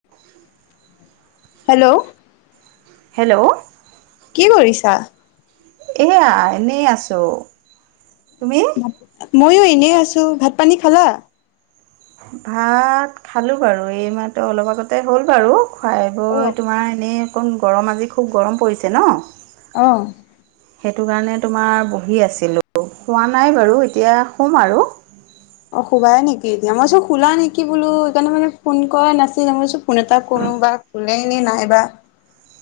[inaudible] Hello? Hello? কি কৰিছা? এইয়া এনেই আছো, তুমি? মইয়ো এনেই আছোঁ, ভাত পানী খালা? ভাত খালোঁ বাৰু এই মাহটো অলপ আগতে হ'ল বাৰু। খুৱাই বৈ অ'। তোমাৰ এনেই অকণ গৰম আজি খুব গৰম পৰিছে নহ? অ'। সেইটো কাৰণে তোমাৰ বহি আছিলোঁ হোৱা নাই বাৰু এতিয়া শম আৰু। অ', শুবাইে নেকি এতিয়া মই চ শুলা নেকি বোলো, সেইকাৰণে মানে ফোন কৰা নাছিলো মই ফোন এটা কৰো বা ওলেই নে নাইবা?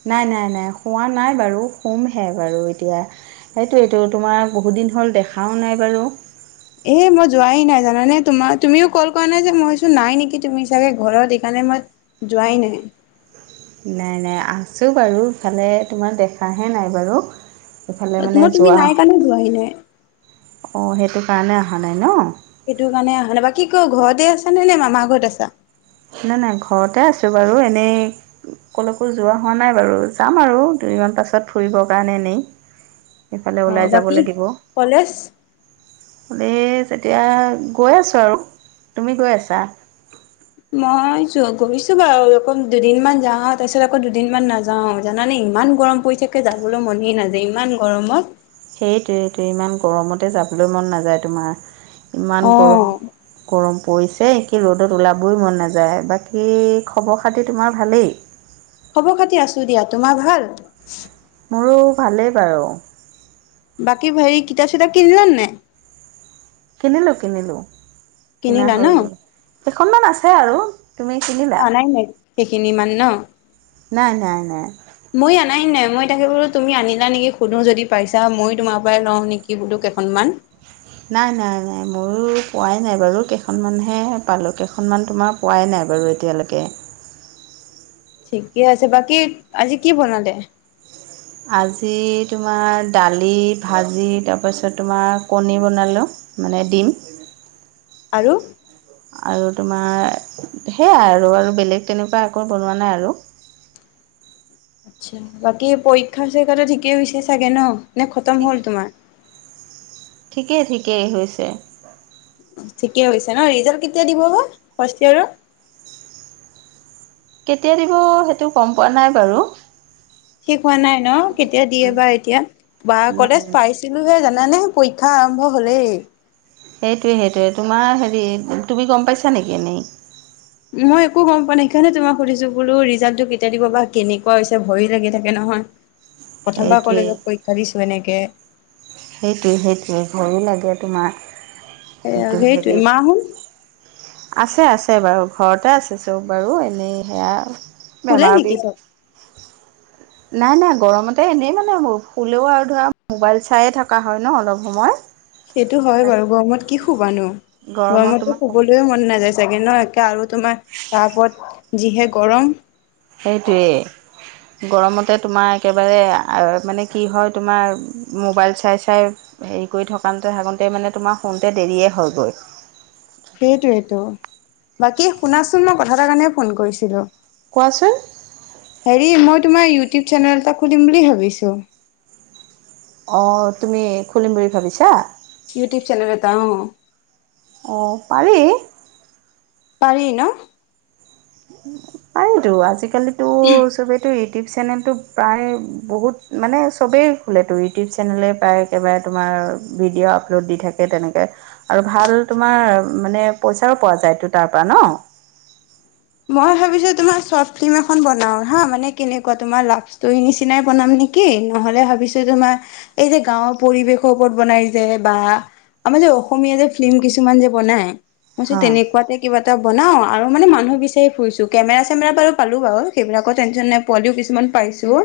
নাই, নাই, নাই, শুৱা নাই বাৰু। শুমহে বাৰু এতিয়া সেইটোৱেইতো, তোমাৰ বহুত দিন হ'ল দেখাও নাই বাৰু। এ মই যোৱাই নাই জানানে তোমাৰ তুমিও কল কৰা নাই যে মইছো নাই নেকি তুমি চাগে ঘৰত সেইকাৰণে মই যোৱাই নাই। নাই নাই আছোঁ বাৰু ভালে, তোমাক দেখাহে নাই বাৰু। এইফালে মানে মই তুমি যোৱা নাই কাৰণে যোৱাই নাই। অঁ সেইটো কাৰণে অহা নাই নহ? সেইটো কাৰণে অহা নাই বা কি ক ঘৰতে আছ নে নে মামাৰ ঘৰত আছা? নাই, নাই ঘৰতে আছোঁ বাৰু এনেই কলৈকো যোৱা হোৱা নাই বাৰু, যাম আৰু দুদিনমান পাছত ফুৰিবৰ কাৰণে এনেই। সেইফালে ওলাই অ', যাব বাকী লাগিব। কলেজ? [unintelligible] তেতিয়া গৈ আছোঁ আৰু, তুমি গৈ আছা? মই য গৈছো বাৰু, অকৌ দুদিনমান যাওঁ তাৰ পিছত আকৌ দুদিনমান নাযা যাওঁ জানানে ইমান গৰম পৰিছেকে যাবলৈ মন নাযায় ইমান গৰমত। সেইটোৱেটো, ইমান গৰমতে যাবলে মন নাযায় তোমাৰ ইমান অ গৰম গৰম পৰিছে কি ৰ'দত ওলাবই মন নাযায়, বাকী খবৰ-খাতি তোমাৰ ভালেই। খবৰ-খাতি আছো দিয়া, তোমাৰ ভাল? মোৰো ভালেই বাৰু। বাকী হেৰি কিতাপ-চিতাপ কিনিলা নাই? কিনিলো, কিনিলো। কিনা কিনিলা ন হৈ গ'ল, কেইখনমান আছে আৰু তুমি কিনিলা? আনাই নাই সেইখিনি মান নহ? নাই, নাই, নাই। মইও আনাই নাই, মই তাকে বোলো তুমি আনিলা নেকি সোধোঁ যদি পাইছা মইয়ো তোমাৰ পৰাই লওঁ নেকি বোলো কেইখনমান? [inaudible] নাই, নাই, নাই, মইও পোৱাই নাই বাৰু কেইখনমানহে পালোঁ কেইখনমান তোমাৰ পোৱাই নাই বাৰু এতিয়ালৈকে। ঠিকে আছে, বাকী আজি কি বনালে? আজি তোমাৰ দালি, ভাজি, তাৰপাছত তোমাৰ কণী বনালোঁ। মানে দিম। আৰু? আৰু তোমাৰ সেয়াই আৰু, আৰু বেলেগ তেনেকুৱা একো বনোৱা নাই আৰু। আচ্ছা, বাকী পৰীক্ষা-চৰীক্ষাটো ঠিকেই হৈছে চাগে নহ নে খতম ঠিক হ'ল তোমাৰ? ঠিকেই, ঠিকেই, হৈছে। ঠিকেই হৈছে নহ, ৰিজাল্ট কেতিয়া দিব বা ফাৰ্ষ্ট ইয়াৰৰ? কেতিয়া দিব সেইটো গম পোৱা নাই বাৰু। ঠিক হোৱা নাই নহ, কেতিয়া দিয়ে বা এতিয়া বা নাই কলেজ পাইছে [unintelligible] জানানে, পৰীক্ষা আৰম্ভ হলেই। সেইটোৱে সেইটোৱে তোমাৰ হেৰি তুমি গম পাইছা নেকি এনেই মই একো গম পোৱা নাই সেইকাৰণে তোমাক সুধিছো বোলো ৰিজাল্টটো কেতিয়া দিব বা কেনেকুৱা হৈছে ভয় লাগি থাকে নহয় প্ৰথমবাৰ সেইটোৱে কলেজত পৰীক্ষা দিছো এনেকে সেইটোৱে সেইটোৱে ভয়ো লাগে তোমাৰ এ সেইটো সেইটোৱে হেৰি মাহত আছে আছে বাৰু ঘৰতে আছে চব বাৰু এনেই সেয়া ফোুলাই বেমাৰ বি নেকি চব নাই নাই গৰমতে এনেই মানে ফুলেও আৰু ধৰা মোবাইল চায়ে থকা হয় ন অলপ সময় সেইটো হয় বাৰু গৰমত কি শুবানো গৰমত গৰমতো তোমাৰ শুবলৈয়ে মন নাযায়ছে চেগে ন একে আৰু তোমাৰ তাৰ ওৰত যিহে গৰম সেইটোৱেই গৰমতে তোমাৰ একেবাৰে মানে কি হয় তোমাৰ মোবাইল চাই চাই হেৰি কৰি থকাতে থাকোঁতে মানে তোমাৰ ফোনতে দেৰিয়ে হয়গৈ সেইটোেইটো বাকী শুনাচোন মই কথা এাৰ কাৰণে ফোন কৰিছিলো কোৱাচোন হেৰি মই তোমাৰ ইউটিউব চেনেল এটা খুলিম বুলি ভাবিছোঁ অঁ তুমি খুলিম বুলি ভাবিছা ইউটউব চোনল এটা অঁ অঁ পাৰি পাৰি ন পাৰতো আজিকালিতো চবেতো ইউটিউব চেনেলটো প্ৰায় বহুত মানে চবেই খোলেেতো ইউটিউব চেনেলে প্ৰায় একেবাৰে তোমাৰ ভিডিঅ' আপলোড দি থাকে তেনেকৈ আৰু ভাল তোমাৰ মানে পইচাো পোৱা যায়টো তাৰপৰা ন মই ভাবিছো তোমাৰ চৰ্ট ফিল্ম এখন বনাও হা মানে কেনেকুৱা তমাৰ লাভ ষ্টৰ নিচিনাই বনাম নেকি কি নহলে ভাবিছো তোমাৰ এই যে গাঁৱৰ পৰিৱেশৰ ওপৰত বনাই যায় বা আমাৰ যে অসমীয়া যে ফিল্ম কিছুমান যে বনাই মইছো হয় তেনেকুৱাতে কিবা এটা বনাওঁ আৰু মানে মানুহ বিেি চছেফ হৈছো কেমেৰা চেমেৰা বাৰু পালো বাৰু সেইবিলাকৰ টেনচন নপোৱালিও কিছুমান পাইছো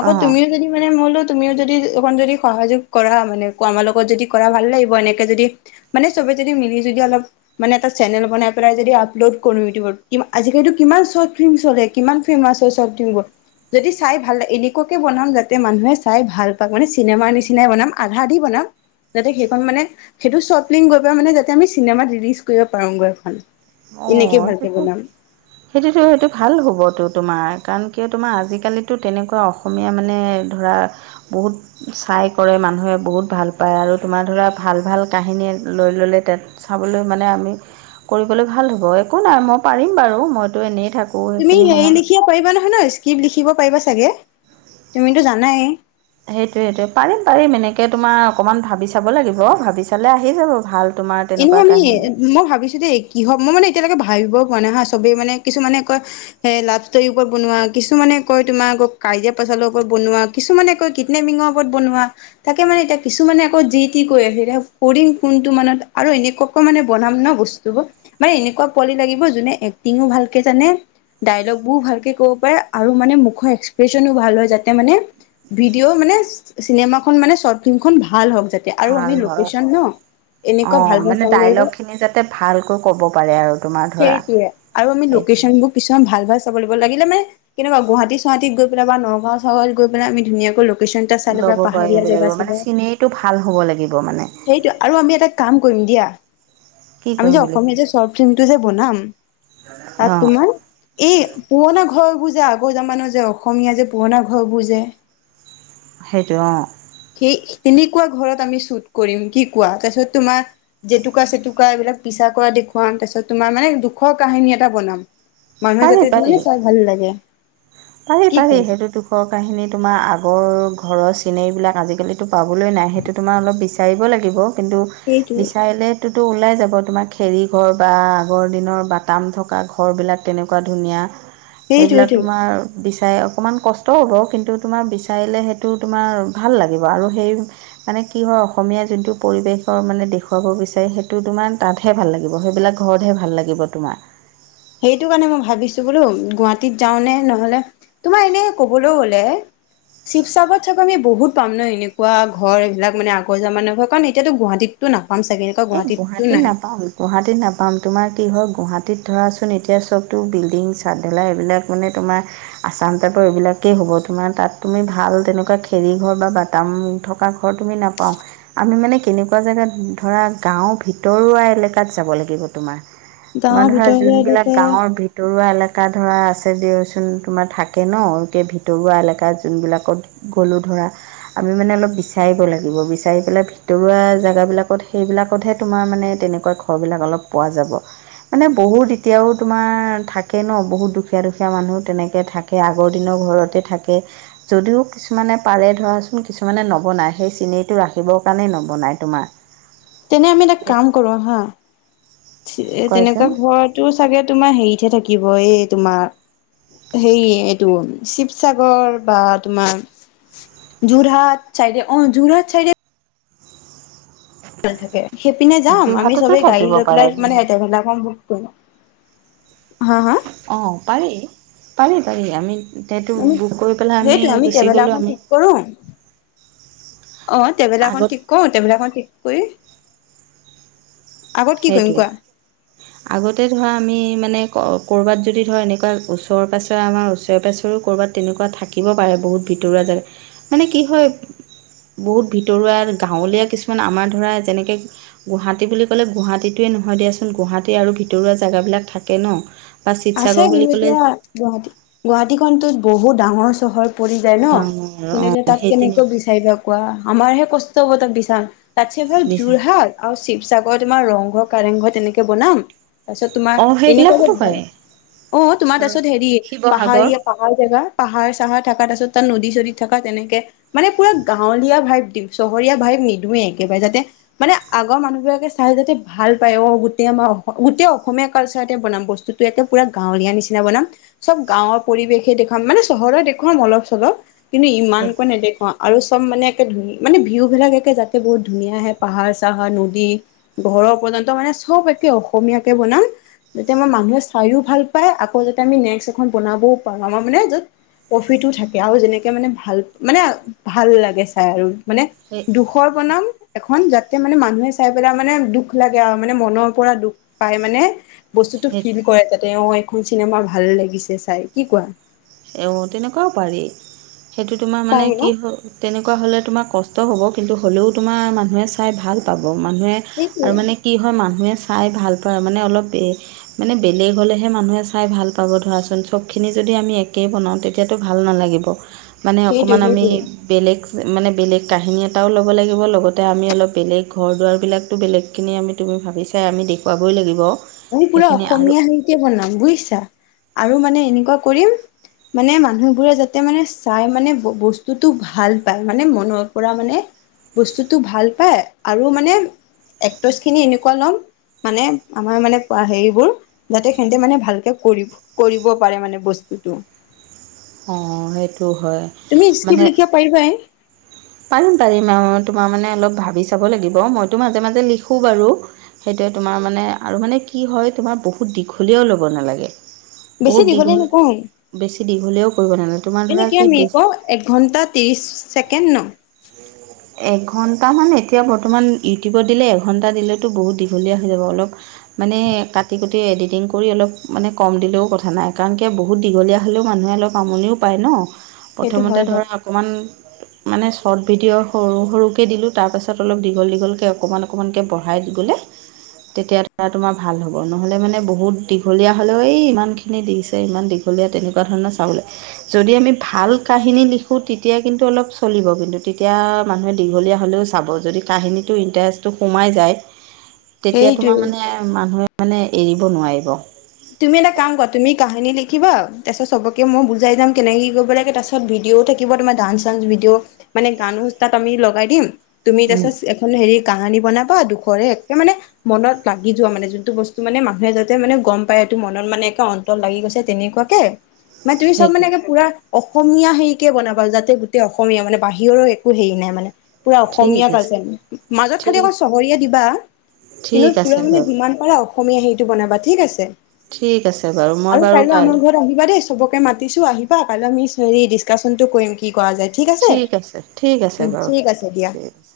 আকৌ অ তুমিও যদি মানে মইলো তুমিও যদি অণ যদি সহযোগ কৰা মানে আমাৰ লগত যদি কৰা ভাল লাগিব এনেকে যদি মানে চবে যদি মিলি যদি অলপ মানে এটা চেনেল বনাই পেলাই যদি আপলোড কৰো ইউিউব কি আজিকালিতো কিমান চৰ্ট ফিল্ম চলে কিমান ফেমাচ হয় চৰ্ট ফিলবোৰ যদি চাই ভাল এনেকুৱাকে বনাম যাতে মানুহে চাই ভাল পায় মানে চিনেমা নিচিনাই বনাম আধা দি বনাম যাতে সেইখন মানে সেইটো শ্বৰ্ট লিংক গৈ পেলাই মানে যাতে আমি চিনেমাত ৰিলিজ কৰিব পাৰোঁ গৈখন অ সেইটোতো উ [inaudible] সেইটোতো সেইটো ভাল হ'বতো তোমাৰ কাৰণ কিয় তোমাৰ আজিকালো তেনেকুৱা অসমীয়া মানে ধৰা বহুত চাই কৰে মানুহে বহুত ভাল পায় আৰু তোমাৰ ধৰা ভাল ভাল কাহিনীয়ে লৈ ল'লে তাত চাবলৈ মানে আমি কৰিবলৈ ভাল হ'ব একো নাই মই পাৰিম বাৰু মইতো এনেই থাকোঁ তুমি সেইখিনি হেৰি সময় লিখিব পাৰিবা নহয় ন স্ক্ৰিপ্ট লিখিব পাৰিবা চাগে তুমিতো জানাই সেইটোৱেইটোৱে পাৰিম পাৰিম এনেকৈ তোমাৰ অকণমান ভাবি চাব লাগিব ভাবি চালে আহি যাব ভাল তোমাৰ এনেই তেনেকুৱা আমি কাহিনী মই ভাবিছো দেই কি হব মই মানে এতিয়ালৈকে ভাবিবও পোৱা নাই হা চবেই মানে কিছুমানানে সেই লাভ ষ্টৰ ওপৰত বনোৱা কিছুমানে কয় তোমাৰ আকৌ কাজিয়া পচলৰ ওপৰত বনোৱা কিছুমানে কৈ কটনেমিঙৰ ওপৰত বনোৱা তাকে মানে এতিয়া কিছুমানে আকৌ যি টি কৈ আহ এতিয়া কৰি ফোনটো মানে আৰু এনেকুৱাকৈ মানে বনাম ন বস্তুবোৰ মান এনেকুৱা পোৱালি লাগিব যোনে এক্টিঙো ভালকে জানে ডায়লগ বোৰ ভালকে ক'ব পাৰে আৰু মানে মুখৰ এক্সপ্ৰেচনো ভাল হয় যাতে মানে ভিডিঅ' মানে চিনেমা খ মানে চৰ্ট ফিল্ম খন ভাল হওঁক যাতে আৰু আমি লোকেশ্যন ন এনে অ', মানে ডাইল'গখিনি যাতে ভালকৈ ক'ব পাৰে আৰু তোমাৰ ধৰা সেইটোৱে আৰু আমি সেইটো। লোকেশ্যন বোৰ কিছুমান ভাল, ভাল চাব লাগিব লাগিলে মানে [unintelligible] গুৱাহাটী, গুৱাহীত গৈ পেলাই বা নগাঁও চগাওঁত গৈ পেলাই আমি ধুনীয়াকৈ ল কেশ্যন এটা চাই লৈ ল'ব পাহাৰীয়া পাৰিব জেগা লাগিব মানে চেগা, চিনেৰীটো ভাল হ'ব লাগিব মানে সেইটোৱে আৰু আমি এটা কাম কৰিম দিয়া! কি আমি যে কৰিম বুলি অসমীয়া যে ভাবিছে চৰ্ত ফিল্মটো যে বনাম, তাত অঁ তোমাৰ এই পুৰণা ঘৰবোৰ আগৰ জামানাৰ যে অসমীয়া যে পুৰণা ঘৰবোৰ যে [inaudible] সেইটোৱে অ'। সেই তেনেকুৱা ঘৰত আমি শ্বুট কৰিম, কি কোৱা? তাৰপিছত তোমাৰ জেতুকা চেতুকা এইবিলাক পিছা কৰা দেখুৱাম, তাৰপিছত তোমাৰ মানে দুখৰ কাহিনী এটা বনাম। মানুহে যাতে পাৰি এইটো পাৰি মানে চাই ভাল লাগে। পাৰি, কি পাৰি কোৱা সেইটোৱে টো। খৰ কাহিনী তোমাৰ আগৰ ঘৰৰ চিনেৰিবিলাক আজিকালিতো পাবলৈ নাই, সেইটো তোমাৰ অলপ বেছি বিচাৰিব লাগিব, কিন্তু সেইটোৱে বিচাৰিলে তো ওলাই যাব তোমাৰ খেৰী ঘৰ বা আগৰ দিনৰ বাটাম থকা ঘৰবিলাক তেনেকুৱা ধুনীয়া। সেইবিলাক সেইটোৱেইটো তোমাৰ বিচাৰে অকণমান কষ্ট হ'ব, কিন্তু তোমাৰ বিচাৰিলে সেইটো তোমাৰ ভাল লাগিব আৰু সেই মানে কি হয়, অসমীয়া যোনটো পৰিৱেশৰ মানে দেখুৱাব বিচাৰে সেইটো তোমাৰ তাত হে হে ভাল লাগিব সেইবিলাক ঘৰতহে ভাল লাগিব তোমাৰ। সেইটো কাৰণে মই ভাবিছোঁ বোলো গুৱাহাটীত যাওঁনে নহ'লে তোমাৰ এনে ক'বলৈ গ'লে শিৱসাগৰত চাগৈ আমি বহুত পাম ন এনেকুৱা ঘৰ এইবিলাক মান আগৰ জামানাৰ ঘৰ, কাৰণ এতিয়াতো গুৱাহাটীত তো নাপাম চাগে! এনেকুৱা এ, গুৱাহাটীততো গুৱাহাটীত নাই নাপাম। গুৱাহাটীত নাপাম তোমাৰ কি হয়, গুৱাহাটীত ধৰাচোন এতিয়া চবতো বিল্ডিং চাদঢালাই এইবিলাক মানে তোমাৰ আচাম টাইপৰ এইবিলাকেই হ'ব। তোমাৰ তাত তুমি ভাল তেনেকুৱা খেৰীঘৰ বা বাটাম থ থকা ঘৰ তুমি নাপাওঁ, আমি মানে কেনেকুৱা জেগাত ধৰা গাঁওৰ ভিতৰুৱা এলেকাত যাব লাগিব তোমাৰ, গাঁৱৰ তোমাৰ ধৰা ভিতৰুৱা যোনবিলাক এলেকা গাঁৱৰ ভি ভিতৰুৱা এলেকা ধৰা আছে দিয়চোন তোমাৰ থাকে ন একে ভিতৰুৱা এলেকা যোনবিলাকত গ'লোঁ ধৰা। আমি মানে অলপ বিচাৰিব লাগিব, বিচাৰি পেলাই ভিতৰুৱা জেগাবিলাকত সেইবিলাক [unintelligible] তোমাৰ মানে তেনেকুৱা ঘৰবিলাক অলপ পোৱা যাব। মানে বহুত এতিয়াও তোমাৰ থাকে ন' বহুত দুখীয়া, দুখীয়া মানুহ তেনেকে থা কে আগৰ দিনৰ ঘৰতে থাকে যদিও কিছুমানে পাৰে ধৰাচোন কিছুমানে নবনায়, সেই চিনেৰিটো ৰাখিবৰ কাৰণেই নবনায় তোমাৰ। তেনে আমি এটা কাম কৰোঁ আহা এ, কোৱাচোন তেনেকুৱা ঘৰত তোৰ চাগে তোমাৰ হেৰিতহে থাকিব এই তোমাৰ হেৰি এইটো শিৱসাগৰ বা তোমাৰ যোৰহাট চাইডে অ', যোৰহাট চাইডে থাকে, সেইপিনে যাম আমি যোৰহাটতো চবে গাড়ী থাকিব লৈ পাৰে পেলাই মানে যোৰহাট [unintelligible] হা'! হা'! অ', পাৰি, পাৰি, পাৰি আমি সেইটো আমি বুক কৰি পেলাই সেইটোৱে আমি গুচি গ'লোঁ ট্ৰেভেলাৰখন আমি ঠিক কৰোঁ অ', আগত ট্ৰেভেলাৰখন ঠিক কৰোঁ ট্ৰেভেলাৰখন ঠিক কৰি আগত কি কৰিম সেইটোৱেই। কোৱা [inaudible] আগতে ধৰা আমি মানে ক'ৰ-ক'ৰবাত যদি ধৰা এনেকুৱা ওচৰেৰ পাছৰে আমাৰ ওচৰে পাজৰেও ক'ৰবাত তেনেকুৱা থাকিব পাৰে বহুত ভিতৰুৱা জেগা, মানে কি হয় বহুত ভিতৰুৱা গাঁৱলীয়া কিছুমান আমাৰ ধৰা যেনেকৈ গুৱাহাটী বুলি ক'লে গুৱাহাটীটোৱে নহয় দিয়াচোন গুৱাহাটী আৰু ভিতৰুৱা জেগাবিলাক থাকে ন বা আছে শিৱসাগৰ বুলি বলু ক'লে এতিয়া গুৱাহাটী গুৱাহাটী খনটো বহুত ডাঙৰ চহৰ পৰি যায় ন ডাঙৰ কিন্তু এতিয়া অঁ তাত সেই তেনে কেনেকৈ চাইিবা কোৱা আমাৰহে কষ্ট হ'ব তাক বিচাল তাতছে ভাল যোৰহাট আৰু শিৱসাগৰ তোমাৰ ৰংঘৰ কাৰেংঘৰ তেনেকে বনাম তাৰপিছত তোমাৰ অঁ এনেকুৱা সেইবিলাকতো যে ভাল পাৰে অ তোমাৰ তাৰিছত হেৰি শিৱসাগৰ পাহাৰীয়া পাৰ জেগা পাহাৰ চাহাৰ থকা তাছত তাত নদী চদিত থকা তেনেকে মানে পুৰা গাঁৱলীয়া ভাইপ দিওঁ চহৰীয়া ভাইপ নিদওঁয়ে একেবাৰে যাতে মানে আগৰ মানুহ বিলাকে চাই যাতে ভাল পায় অ গোটেই আমাৰ গোটেই অসমীয়া কালচাৰতে বনাম বস্তু তই ইয়াতে পুৰা গাঁৱলীয়া নিচিনা বনাম চব গাঁৱৰ পৰিৱেশে দেখুৱাম মানে চহৰৰত দেখুৱাম অলপ চলপ কিন্তু সেই ইমানকৈ নেদেখুৱাম অ আৰু চব মানে একে ধু মানে ভিউ বিলাক একে যাতে বহুত ধুনীয়া আহে পাহাৰ চাহাৰ নদী ঘৰৰ পৰ্যন্ত মানে চব একে অসমীয়াকে বনাওঁ যেতিয়া মই মানুহে খায়ো ভাল পায় আকৌ যাতে আমি নেক্সট এখন বনাবও পাৰোঁ আমাৰ মানে য'ত প্ৰফিটো থাকে আৰু যেনেকে মানে ভাল মানে ভাল লাগে চাই আৰু মানে সেই দুখ খৰ বনাও এখন যাতে মানে মানুহে চাই পেলাই মানে দুখ লাগে আৰু মানে মনৰ পৰা দুখ পাই মানে বস্তুতটো ফিল সেইটো কৰে তাতে এখন চিনেমা ভাল লাগিছে চাই কি কোৱা অ তেনেকুৱাও পাৰি সেইটো তোমাৰ মানে পাৰি ন? কি হ' তেনেকুৱা হ'লে তোমাৰ কষ্ট হ'ব কিন্তু হ'লেও তোমাৰ মানুহে চাই ভাল পাব মানুহে সেইটোৱে আৰু মানে কি হয় মানুহে চাই ভাল পায় মানে অলপ এ মানে বেলেগ হ'লেহে মানুহে চাই ভাল পাব ধৰাচোন চবখিনি যদি আমি একেই বনাওঁ তেতিয়াতো ভাল নালাগিব মানে অকণমান সেইটোৱে আমি সেইটোৱে বেলেগ মানে বেলেগ কাহিনী এটাও ল'ব লাগিব লগতে আমি অলপ বেলেগ ঘৰ দুৱাৰবিলাকতো বেলেগ সেইখিনি আমি তুমি ভাবি চাই আমি দেখুৱাবই লাগিব মি পুৰা সেইখিনি আৰু অসমীয়া হেৰিতে বনাম বুজিছা আৰু মানে এনেকুৱা কৰিম মানে মানুহবোৰে যাতে মানে চাই মানে বস্তুতটো ভাল পায় মানে মনৰ পৰা মানে বস্তুটো ভাল পায় আৰু মানে এক্টচ খিনি এনেকুৱা লম মানে আমাৰ মানে হেবোৰ যাতে সেহতে মানে ভালকে কৰিব কৰিব পাৰে মানে বস্তুতটো অঁ সেইটো হয় তুমি্ক্ৰিপ্ মানে লিখা পাৰিবাই পাৰিম পাৰিম আৰু তোমাৰ মানে অলপ ভাবি চাব লাগিব মইতো মাজে মাজে লিখোঁ বাৰু সেইটোৱে তোমাৰ মানে আৰু মানে কি হয় তোমাৰ বহুত দীঘলীয়াও ল'ব নালাগে বেছি বহুত দীঘলে দীঘল নকওঁ বেছি দীঘলেও কৰিব নালাগে তোমাৰ এনে ধৰা কিমান কি মিনিট বেছ কওঁ এক ঘণ্টা ত্ৰিছ ছেকেণ্ড ন। এঘণ্টামান এতিয়া বৰ্তমান ইউটিউবত দিলে এঘণ্টা দিলেতো বহুত দীঘলীয়া হৈ যাব অলপ। মানে কাটি কুটি এডিটিং কৰি অলপ মানে কম দিলেও কথা নাই কাৰণ কিয় বহুত দীঘলীয়া হ'লেও মানুহে অলপ। বামুনিও পায় ন সেইটো হয় প্ৰথমতে বাৰু ধৰা অকণমান মানে চ্বৰ্ট ভিডিঅ'। সৰু সৰুকৈ দিলোঁ তাৰপাছত অলপ দীঘল দীঘলকৈ অকণমান অকণমানকৈ বঢ়াই দি গ'লে। তেতিয়া তোমাৰ ভাল হ'ব নহ'লে মানে বহুত দীঘলীয়া হ'লেও এই ইমান খিনি দিছে ইমান দীঘলীয়া তেনেকুৱা ধৰণৰ চাবলে। যদি আমি ভাল কাহিনী লিখো তেতিয়া কিন্তু অলপ চলিব কিন্তু তেতিয়া। মানুহে দীঘলীয়া হ'লেও চাব যদি কাহিনীটোৰ ইণ্টাৰেষ্টটো সোমাই যায়। তেতিয়া তোমাৰ সেইটোৱে মানে মানুহে মানে এৰিব নোৱাৰিব। তুমি এটা কাম ক তুমি কাহিনী লি থাকিবা তাপিছত চবকে মই বুজাই যাম কেনেকৈ কি কৰিব লাগ তপিছত ভিডিঅ' থাকিব তোমাৰ ডান্স চানস ভিডিঅ'। মানে গানো তাত আমি লগাই দিম তুমি উম, তাৰপিছত। খন হেৰি কাঙানী বনাবা দুখৰে একে মানে। মনত লাগি যোৱা মানে যোনটো বস্তু মানে মানুহে যাতে মানে গম প তোৰ মনত মানে একে অন্তৰ লাগি গৈছে তেনেকুৱাকে মানে তুমি চব মানে সেইটোৱে পুৰা। অসমীয়া হেৰিকে বনাবা যাতে গোটেই অসমীয়া মানে বাহিৰৰ একো হেৰি নাই মানে। পুৰা ঠিক অসমীয়া আছে কজে মাজত খালি ঠিক আকৌ চহৰয়ে দিবা কিন্তু ঠিক পুৰা আছে মানে বাৰু যিমান পাৰা অসমীয়া হেৰিটো বনাবা ঠিক আছে। ঠিক আছে বাৰু মই আৰু বাৰু আমাৰ কাইলৈ। আহিবা দেই চবকে মাতিছো আহিবা কাইলৈ আমি হেৰি ডিছকাশচনটো কৰিম। কি কৰা যায় ঠিক আছে ঠিক আছে বাৰু ঠিক আছে দিয়া। ঠিক আছে